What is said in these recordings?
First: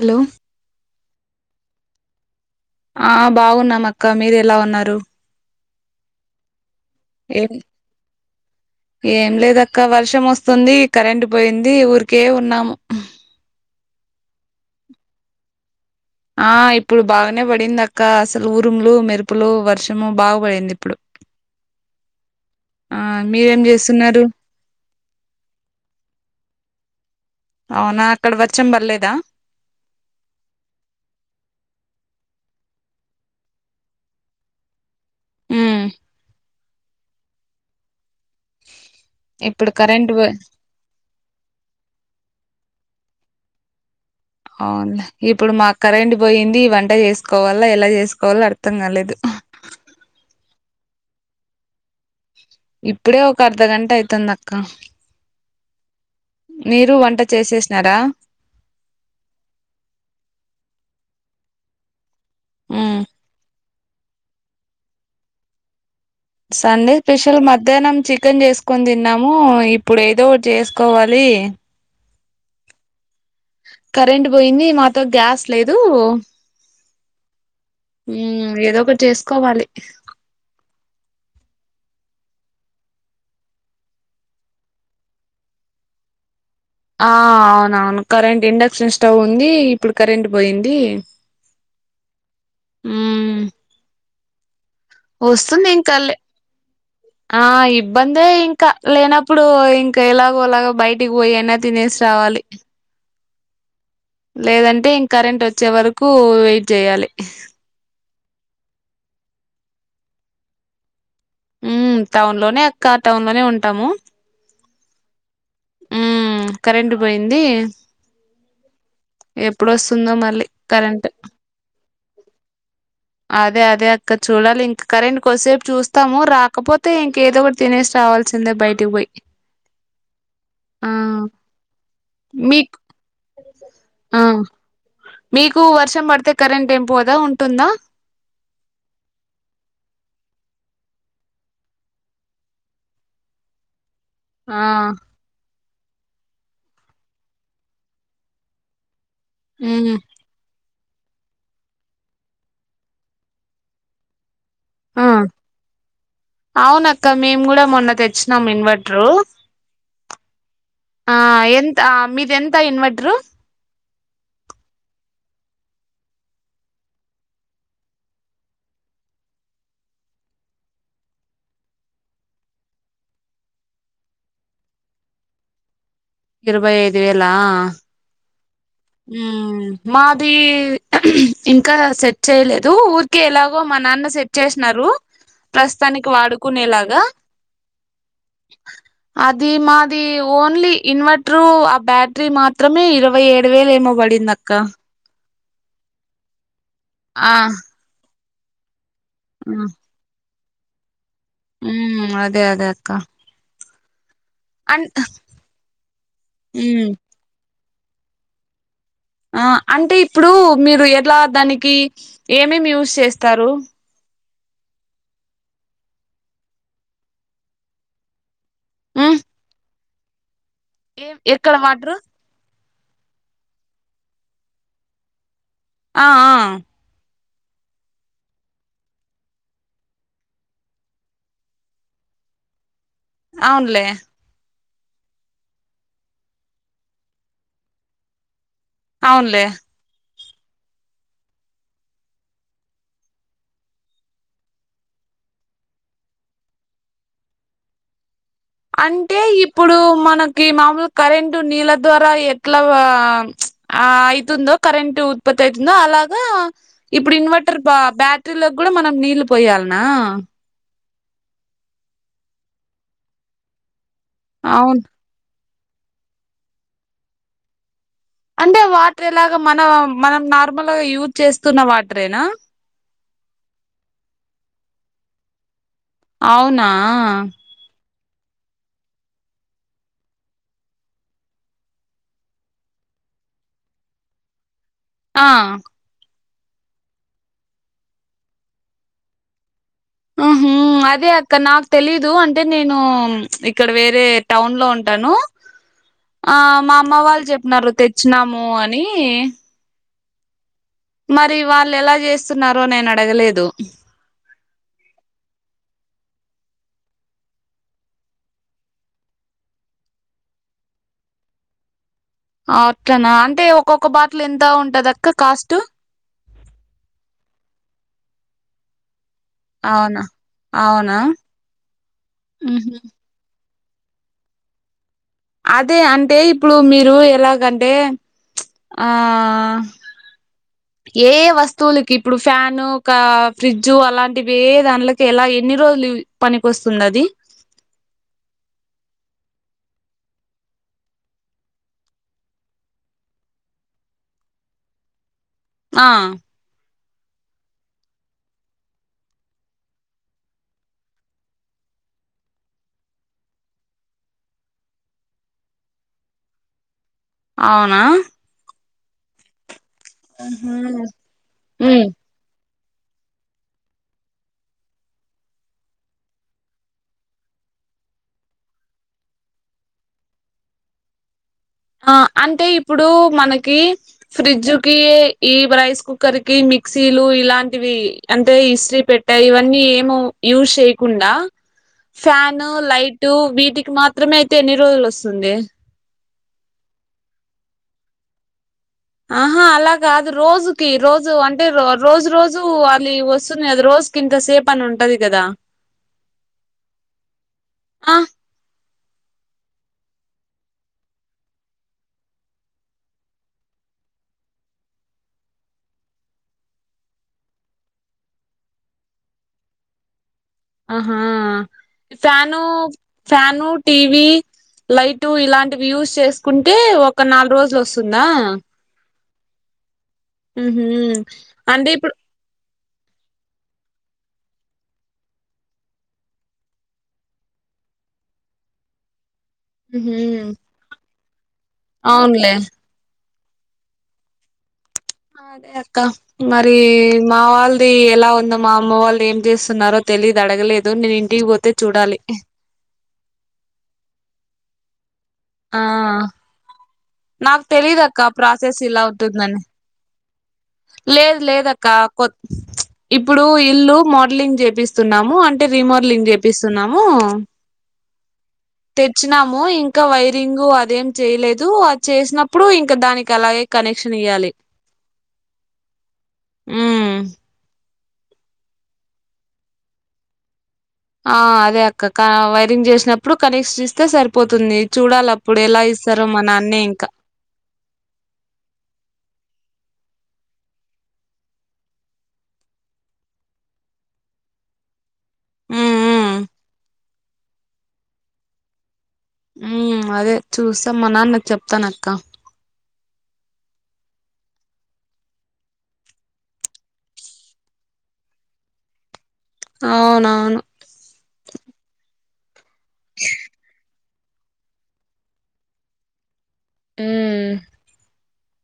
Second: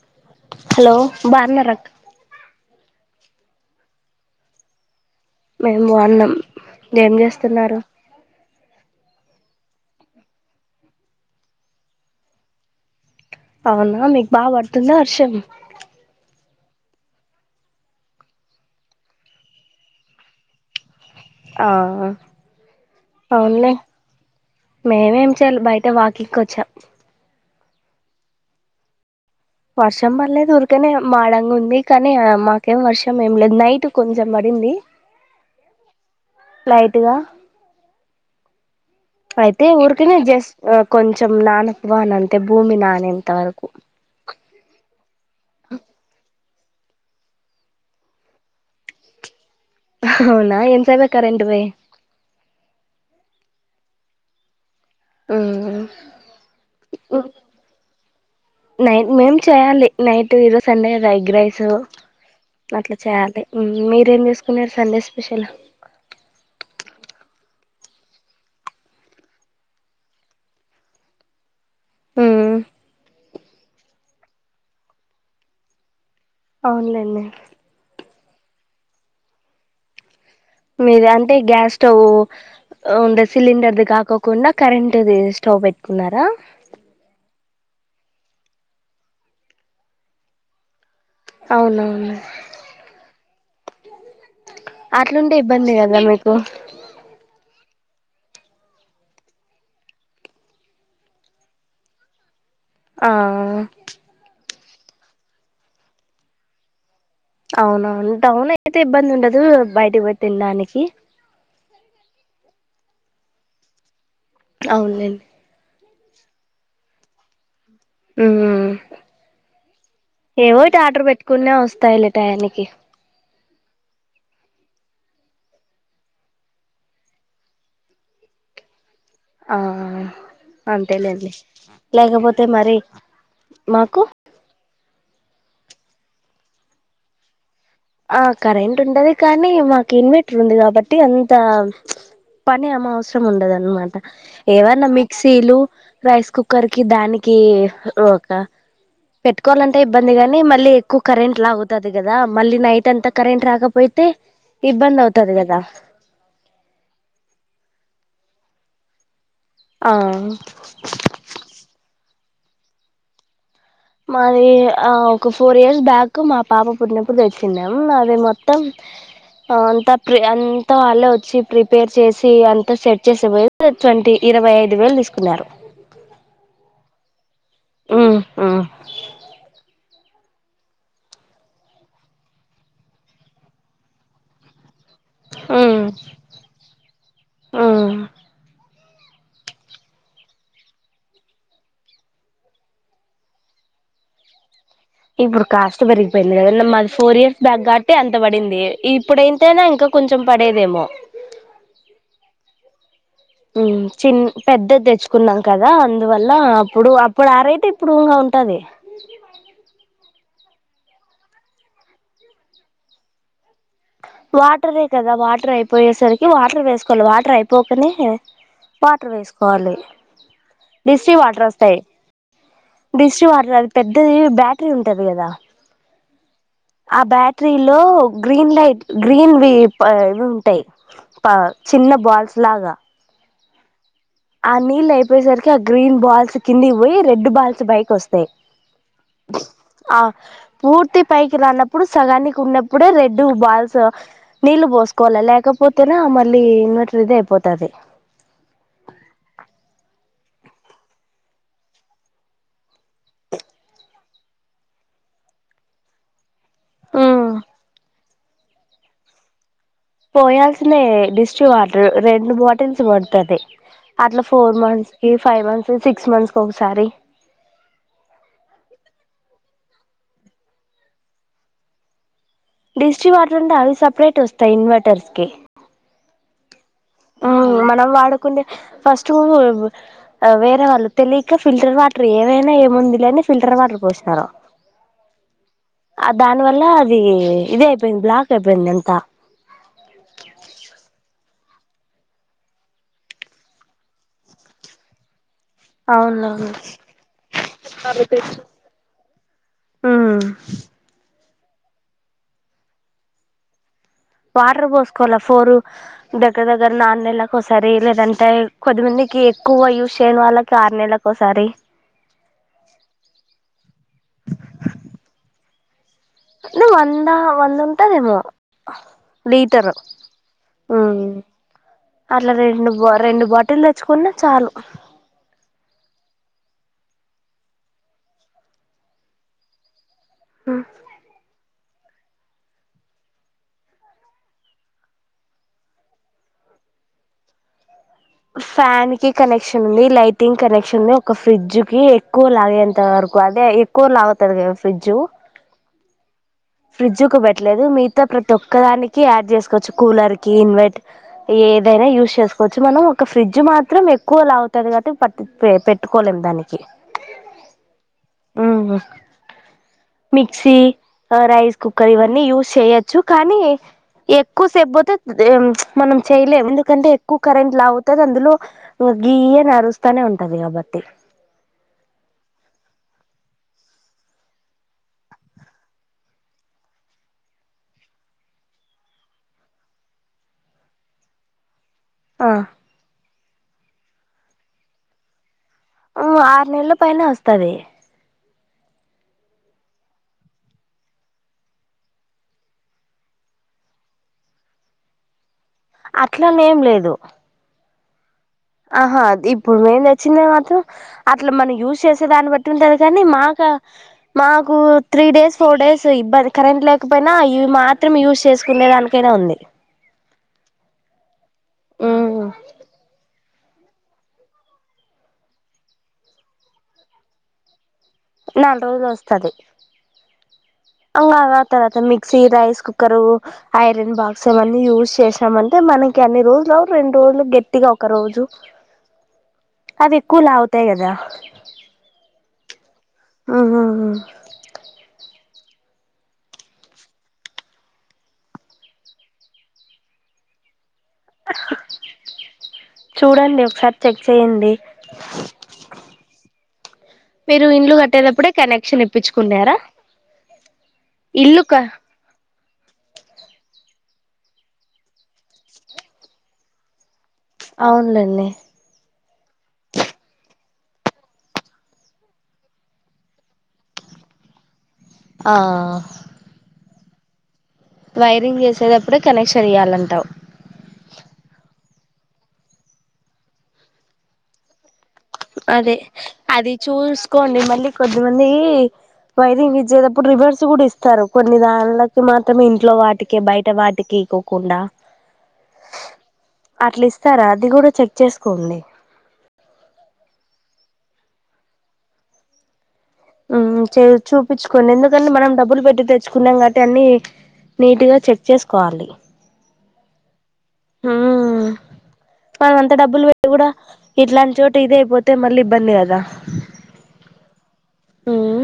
hello hello బానరక్క ఆ బాగున్నామక్క మీరు ఎలా ఉన్నారూ మేం బావున్నం ఏం జేస్తున్నారు ఏం లేదక్కా వర్షంమోస్తుందీ కరెంటు పోయిందీ ఊరికే ఉన్నాము అవునా మీక్ బా వడుతుందా అర్షం ఆ ఇప్పుడు బాగనే బడిందక్కా అసలు ఊరుములు మెరుపులూ వర్షము బాగ బడిందిప్పుడు ఆ మీరేం అవున్లే చేస్తున్నారు మేమేం చేయాలి బైట వాకింగ్కొచ్చాం అవునా అక్కడ వచ్చం బల్లేదా వర్షం బల్లేదూరకనే మాడంగుంది కనీ మాకేం వర్షం ఏం లేదు నైటు కొంచం బడి డిందీ ఊ లైటు గా అయితే ఇప్పుడు కరెంట్ ఊరుకినే పో జస్ట్ ఆ కొంచం నానపు వానంతే భూమి నానేంతవరకు టీ వంట యేస్కొవల్ల యెలా జేస్కోవాలో అర్థం గాలేదు అవునా ఏన్సే బ కరెంటు బోయి ఇప్పుడే ఒక అర్ధగంటయితందక్క మీరూ వంట చేసేసినారా నై మేం చేయాలి నైటూ ఈరోజు సండేగదా ఎగ్ రైస్ సూ అట్ల ఉమ్ చేయాలే మీరేం జేసుకున్నారు సండే స్పెషల్ సండే పెషల్ మధ్యానం చికన్ జేస్కొన్ దిన్నామూ ఇప్పుడేదో ఒట్ చేస్కోవాలీ [unintelligible] ఊ కరెంట్ పోయింది మాతో గ్యాస్ లేదూ అవున్లేండీ ఊ ఏదో ఒకటి చేస్కోవాలి మీదంటే గ్యాస్ స్టవ్ అండి సిలిండర్ ది కాకోకుండా కరెంట్ ది స్టవ్ పెట్టుకున్నారా ఆ అవునవును కరెంట్ ఇండక్షన్ స్టవ్ ఉంది ఇప్పుడు కరెంట్ పోయింది అవునవును అ అట్లుంటే ఇబ్బంది వస్తలేం కదా కాలే మీకు ఆ ఇద్ద ఇబ్బందే ఇంకా లేనప్పుడు ఇంకా ఎలాగోలాగ బయటికి పోయి అయినా తినేసి రావాలి ఆ లేదంటే ఇంకరెంట్ వచ్చే వరకు వెయిట్ చేయ్యాలి అవునవును టౌన్ అయితే ఇబ్బంది ఉండదు బయటకి పోయి తినడానికి ఉ టౌన్ లోనే అక్క టౌన్ లోనే ఉంటాము అవునులేండి ఆ కరెంట్ పోయింది ఎప్పుడొస్తుందో మళ్ళీ ఏవోటి ఆర్డర్ కరెంట్ పెట్టుకున వస్తాయిలే టైం కి అదే అదే అక్క చూడాలి ఇంకా కరెంట్ కొసేపు చూస్తాము రాకపోతే ఇంకేదో ఒకటి తినేసి రావాలి కూర్చుందా బయటటికి పోయి ఆ ఆ అంతేనండి లేకపోతే మరి మీకు నాకు ఆ మీకు వర్షం పడితే కరెంట్ ఎం పోదా ఉంటుందా ఆ కరెంట్ ఉండది కానీ మాకు ఇన్వెటర్ ఉంది కాబట్టి అంత పని అమ అవసరం ఉండదనమాట ఆ ఏవన్నా మిక్సీలు రైస్ కుక్కర్ కి దానికి ఒక పెట్టుకోవాలంటే ఉమ్ ఇబ్బంది గాని మళ్ళీ ఎక్కువ కరెంట్ లాగుతది కదా మళ్ళీ నైట్ అంతా కరెంట్ రాకపోతే ఇబ్బంది ఆ అవుతది కదా అవునక్క మేము కూడా మొన్న తెచ్చినాం ఇంవేటరు ఆ ఎంత ఆ మీది ఎంత ఇన్వర్టరు మాది ఆ ఒక ఫోర్ ఇయర్స్ బ్యాక్ మా పాప పుట్టినప్పుడు తెచ్చినం అది మొత్తం అంతా ప్రి అంతా వాళ్ళ వచ్చి ప్రిపేర్ చేసి అంతా సెట్ చేసే పోయి ట్వంటీ ఇరవై ఐదు వేలు తీసుకున్నారు ఇరవై ఐదు వేలా ఉమ్ ఉమ్ మాది ఇంకా సెట్ చేయలేదు ఊరికే ఎలాగో మ మా అన్న సెట్ చేసినారు ఉమ్ ప్రస్తుతానికి వాడుకునే లాగా ఉమ్ అది మాది ఓన్లీ ఇన్వర్టరు ఆ బ్యాటరీ మాత్రమే ఇరవై ఏడు రెండు వేలు ఏమో పడింది అక్క ఇప్పుడు కాస్ట్ పెరిగిపోయింది కద మాది ఫోర్ ఆ ఇయర్స్ బ్యాక్ కాట్టి అంత పడింది ఇప్పుడైతేనా ఇంకా కొంచెం పడేదేమో ఉ అదే అదే అక్క చిన్న పెద్దది అన్ తెచ్చుకున్నాం కదా అందువల్ల ఉమ్ అప్పుడు అప్పుడు ఆ రేటే ఇప్పుడు ఉంటది ఆ అంటే ఇప్పుడు మీరు ఎట్లా దానికి ఏమేమి యూస్ చేస్తారు వాటరే కదా వాటర్ అయిపోయేసరికి వాటర్ వేసుకోవాలి వాటర్ అయిపోకనే వాటర్ ఉమ్ వేసుకోవాలి డిసి వాటర్ ఎక్కడ వస్తాయి వాటరు డిస్ వాటర్ అది పెద్దది బ్యాటరీ ఉంటది కదా ఆ ఆ ట్రీ లో గ్రీన్ లైట్ గ్రీన్వి ప ఇవి ఉంటాయి ప చిన్న బాల్స్ లాగా అవున్లే ఆ నీళ్లు అయిపోయేసరికి ఆ గ్రీన్ బాల్స్ కింది పోయి రెడ్ బాల్స్ బైకి వస్తాయి అవున్లే ఆ పూర్తి పైకి రాన్నప్పుడు సగానికి ఉన్నప్పుడే రెడ్డు బాల్స్ నీళ్లు పోసుకోవాలి లా లేకపోతేనా మళ్ళీ ఇన్వర్టర్లాదే అయిపోతది అంటే ఇప్పుడు మనకి మామూలు కరెంటు నీళ్ళ ద్వారా ఎట్లా ఆ ప్చ్ ఆ అయ్తుందో కరెంట్ ఉత్పత్తి అయ్తుందో అలాగా ఇప్పుడు ఇన్వర్టర్ బా బ్యాటరీలో కూడా మనం నీళ్లు పోయాలి పోయాల్సిందే డిస్ వాటర్ రెండు బాటిల్స్ పడ్తాది అట్లా ఫోర్ అవును మంత్స్ కి ఫైవ్ మంత్స్ కి సిక్స్ మంత్స్ కి ఒకసారి అంటే వాటర్ ఎలాగా మన మనం నార్మల్ గా యూజ్ చేస్తున్న వాటరేనా డిష్టి వాటర్ ఉంటే అవి సపరేట్ వస్తాయి ఇన్వర్టర్స్ కి అవునా హ్మ్ మనం వాడ్ కుంటే ఫస్ట్ వేరే వాళ్ళు తెలియక ఫిల్టర్ వాటర్ ఏవైనా ఏముందిలే అన్ ఫిల్టర్ వాటర్ పోసినారు ఆ ఆ దాని వల్ల అది ఇది అయిపోయింది బ్లాక్ అయిపోయింది అంత అహ ఆ అదే అక్క నాక్ తెలీదు అంటే నేను ప్చ్ ఇక్కడ వేరే టౌన్ లో ఉంటాను ఆ అవునవును మా అమ్మ వాళ్ళు చెప్పినారు తెచ్చినాము అని హ్మ్ మరి వాళ్ళు ఎలా చేస్తున్నారో నేను అడగలేదు వాటర్ పోసుకోవాల ఫోరు దగ్గర దగ్గర నాన్నెలాకి ఒకసారి లేదంటే కొద్దిమంది కి ఎక్కువ యూస్ చెయ్యని వాళ్ళకి ఆరు నెలకి ఒకసారి అ అట్లనా అంటే ఒక్కొక్క బాటిల్ ఎంత ఉంటంది అక్క కాస్ట్ నువ్వు వంద వంద ఉంటదేమో లీటరు అవునా అవునా మ్మ్ అట్లా రెండు బా రెండు బాటిల్ పోయ్చ్చుకున్న చాలు అదే అంటే ఇప్పుడు మీరు ఎలాగంటే ప్చ్ ఆ ఏ ఏ వస్త్ వస్తువులకి ఇప్పుడు ఫ్యాన్ ఒక ఫ్రిడ్జ్ అలాంటివి దానికి ఎలా ఎన్ని రోజులు పనికొస్థాయి స్తున్దాది అ ఫ్యాన్ కి కనెక్షన్ ఉంది లైటింగ్ కనెక్షన్ ఉంది ఒక ఫ్రిడ్జ్ కి ఎక్కువ లాగేంత వరకు ఎక్కు అదే ఎక్కువ లాగతాంది కాద ఫ్రిడ్జ్ ఆ ఫ్రిడ్జ్ కు పెట్టలేదు మీతో ప్రతి ఒక్క దానికి యాడ్ చేసుకోవచ్చు కూలర్ కి ఇన్వర్ట్ ఏ ఏదైనా యూజ్ చేసుకోవచ్చు మనం ఒక ఫ్రిడ్జ్ మాత్రం ఎక్కువ లాగతాంది కాబట్టి పట్టి పెట్టుకోలేం దానికి అవునా హ్మ్ మిక్సీ హు రైస్ కుక్కర్ ఇవన్నీ యూస్ చేయొచ్చు కానీ ఎక్కువ సేపు పోతే మనం చెయలేము ఎందుకంటే ఎక్కువ కరెంట్ లా అవుతుంది అందులో గీ అనరుస్తానే ఉంటది కాబట్టి ఆ అంటే ఇప్పుడు మనకి ఫ్రిడ్జ్కి ఈ రైస్ కుక్కర్ కి మిక్సీలు ఇలాంటివి అంటే ఇస్త్రీ పెట్టే ఇవన్నీ ఏమో యూజ్ చేయకుండా ఆ ఫ్యాను లైటు వీటికి మాత్రమే అయితే ఎన్ని రోజులొస్తుంది ఓ ఆరు నెల్లు పైనే వస్తది ఆహా అలాకాదు రోజుకి రోజు అంటే రో రోజు రోజు అలి వస్తుంది కదా రో స్కిన్ త సేపనుంటది కదా అట్లనేం లేదు ఆ ఆహా అ ఇప్పుడు మేము తెచ్చింది మాత్రం అట్లా మనం యూజ్ చేసే దాన్ని బట్టి ఉంటది కానీ మాక మాకు త్రీ డేస్ ఫోర్ డేస్ ఇబ్బంది కరెంట్ లేకపోయినా ఇవి మాత్రం యూజ్ చేసుకు కునేదానికైనా ఉంది ఆహా ఉమ్ ఫానూ ఫ్యాను టీవీ లైటు ఇలాంటివి యూస్ చేసుకుంటే ఒక నాల్ రోజు లోస్ నాల్ రోజులొస్తది ఉహు అంగ రాత అంటే రాతే ఇప్పుడు mixie rice cooker iron box అవన్నీ యూజ్ చేసామంటే మనకి అన్ని రోజులు రెండు రోల్ గేట్టిగా ఒక్క రోజు ఉహు అవేక్కువ లాగుతాయి కదా అవునులే ఆహాహా అదే అక్క మరి మా వాళ్ళది ఎలా ఉందో మా అమ్మ వాళ్ళు ఏం చేస్తున్నారో తెలి దు అడగలేదు నేన్ ఇంటికి పోతే చూడాలి చూడండి ఒకసారి చెక్ చేయండి ఆ నాక్ మీరు ఇండ్లు తెలిదక్క కట్టేటప్పుడే ప్రాసెస్ కనెక్షన్ ఇలా ఉంటుందని ఇప్పించుకున్నారా లేద్ ఇల్లు క లేదక్క కొత్ ఇప్పుడు ఇల్లు మోడ్లింగ్ చేపిస్తున్నాము అంటే రీమోడ్లింగ్ చేపిస్తున్నాము అవున్ లేండి ఇచ్చినాము ఇంకా వైరింగు అదేం చేయ్ లేదు చేసినప్పుడు ఇంకా దానికి అలాగే కనెక్షన్ ఇయ్యాలే ఆ వైరింగ్ చేసేదప్పుడే కనెక్షన్ ఇయ్యాలంటావ్ ఆ అదే అక్క కా వైరింగ్ చేసినప్పుడు కనెక్షన్ ఇస్తే సరిపోతుంది చూడాల అదే అది చూస్ కోండి మళ్లి కొద్దిమందీ వైరింగ్ గిచ్చేదప్పుడు రివర్స్ కూడా ఇస్తారు కొన్ని దాన్ లకి మాత్రమే ఇంట్లో వాటికి బయట వాటికి ఇకోకుండా ఉమ్ ఉమ్ అట్లీ స్తారా అది కూడా చెక్ చేస్ కోండి ఊమ్ అదే చూస్తాం మా నాన్నక్ చెప్తానక్క ఊమ్ చో చూపించుకోండి ఎందుకంటే మనం డబ్బులు పెట్టి తెచ్చుకున్నాం కాబట్టి అన్ని నీటి గా చెక్ చేస్ కోవాలి అవునవును హూ మనం అంత డబ్బులు పెట్టి కూడా ఇట్లాంటి చోట ఇద అయిపోతే మళ్ళీ ఇబ్బంది కదా హూ ఉమ్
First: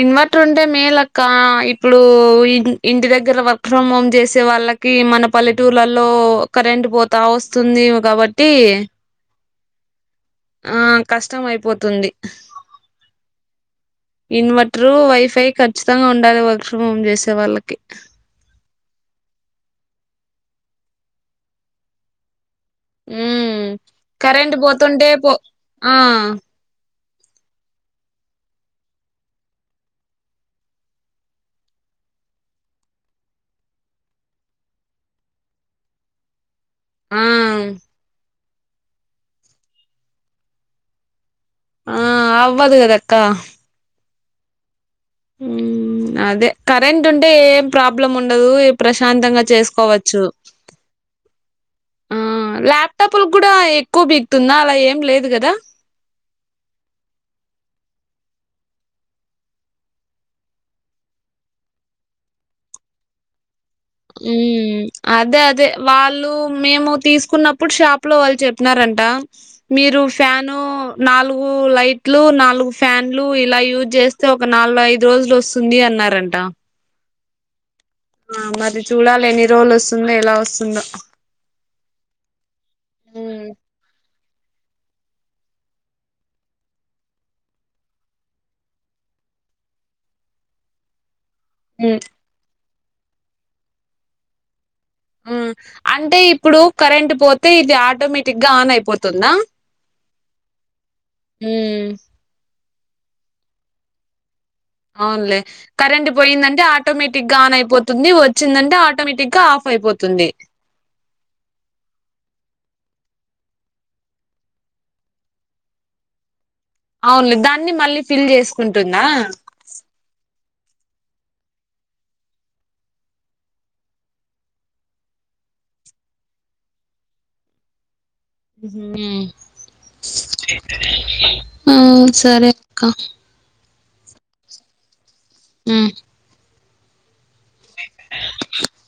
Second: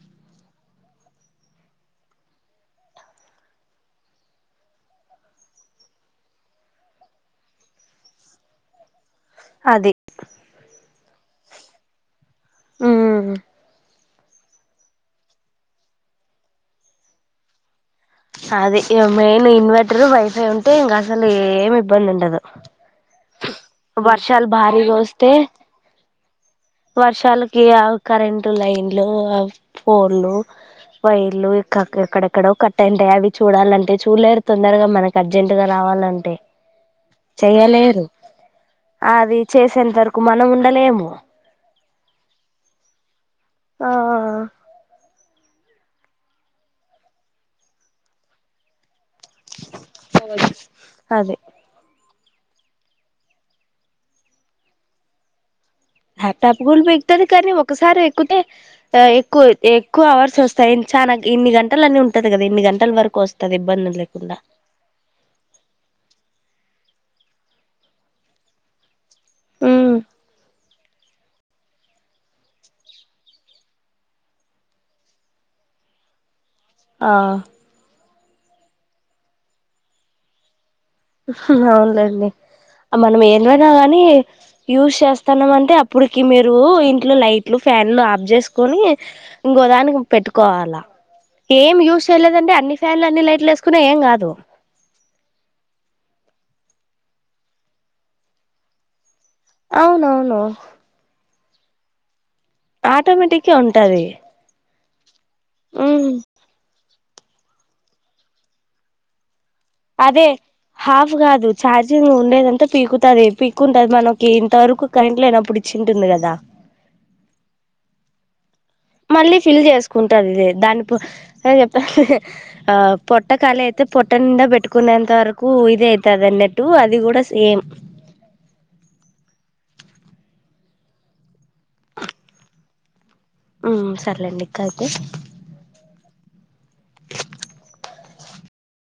ఇన్వర్టర్ ఉంటే మే లక్క ఇప్పుడు ఇం ఇంటి దగ్గర వర్క్ ఫ్రమ్ హోమ్ చేసే వాళ్ వాళ్ళకి మన పల్లెటూర్లలో కరెంట్ పోతా వస్తుంది ఏమో కాబట్టి అది ఆ కష్టం అయిపోతుంది ఉమ్ ఇన్వర్టరు వైఫై ఖచ్చితంగా ఉండాలి వర్క్ ఫ్రమ్ హోమ్ చేసే వాళ్ళకి అది ఇగ మెయిన్ ఇన్వర్టర్ వైఫై ఉంటే ఇంకా అసలు ఏమి ఇబ్బంది ఉండదు హ్మ్ వర్షాలు కరెంట్ భారీగా పోతుంటే వస్తే పో ఆ వర్షాలకి ఆ కరెంటు లైన్లు ఆ ఫోల్లు వైర్లు ఇక్క ఎక్కడెక్కడో కట్టయింటాయి అవి చూడాలంటే చూడలేరు తొందరగా మనకి అర్జెంట్గా రా రావాలంటే ఆ చెయ్యలేరు అది చేసేంత వరకు మనం ఉండలేము ఆ అవ్వదు కదా అక్క ఆ హ్మ్ అదే కరెంట్ ఉంటే ఏం ప్రాబ్లం ఉండదు ఈ ప్రశ్ శాంతంగా చేసుకోవచ్చు అదే ఆ ల్యాప్ టాప్ లకు కూడా ఎక్కువ పీగుతుందా అలా ఏం లేదు కదా లాప్ టాప్ కూడా పీకుతది కానీ ఒకసారి ఎక్కుతే ఆ ఎక్కువ ఎక్కువ అవర్స్ వస్తాయి చాలా ఇన్ని గంటల అని ఉంటది కదా ఇన్ని గంటల వరకు వస్తుంది ఉమ్ అదే అదే వాళ్ళు మేము తీసుకున్నప్పుడు షాప్ లో వాళ్ళు చెప్పినారంట మీరు ఫ్యాను నాలుగు లైట్లు నాలుగు ఫ్యాన్లు ఇలా యూజ్ చేస్తే ఒక నాలుగు ఐదు రోజులు వస్తుంది అన్ అన్నారంటా ఆ ఆ మరి చూడాలి ఎన్ని రోజులు వస్తుందో ఎలా వస్తుందో హ్మ్ హు అవునులేండి మనం హ్మ్ ఏంటివన్న కానీ యూజ్ చేస్తాన్నామ్ అంటే అప్పటికి మీరు ఇంట్లో లైట్లు ఫ్యాన్లు ఆఫ్ చేసుకోని ఇంకో దానికి పెట్టుకోవాలా ఏం హ్మ్ యూజ్ చేయలేదంటే అన్ని ఫ్యాన్లు అన్ని లైట్లు వేసుకున్నా ఏం కాదు మ్ అంటే ఇప్పుడు కరెంట్ పోతే ఇది ఆటోమేటిక్ గా ఆన్ అయిపోతుందా అవునవును హ్మ్ ఆటోమేటిక్ ఏ ఉంటది అవునులే ఉమ్ కరెంట్ పోయిందంటే ఆటోమేటిక్ గా ఆన్ అయిపోతుంది వచ్చిందంటే ఆటోమేటిక్ గా ఆఫ్ అదే అయిపోతుంది హాఫ్ కాదు చార్జింగ్ ఉండేదంతా పీకు అదే పీక్కుంటది మనకి ఇంత వరకు కరెంట్ లో లేనప్పుడు ఇచ్చింటుంది కదా అవునులే దాన్ని మళ్ళీ ఫిల్ చేసు మళ్ళీ ఫిల్ చేసుకుంటదిలే దాని చెప్త ఆ పొట్ట ఖాళీ అయితే పొట్ట నిండా పెట్టుకునేంత వరకు కు ఇద అయితాది అన్నట్టు అది కూడా సేమ్ హ్మ్ హు ఆ ఆ సరే అక్క ఆ సరేలేండి ఇంకా అయితే హ్మ్ [inaudible]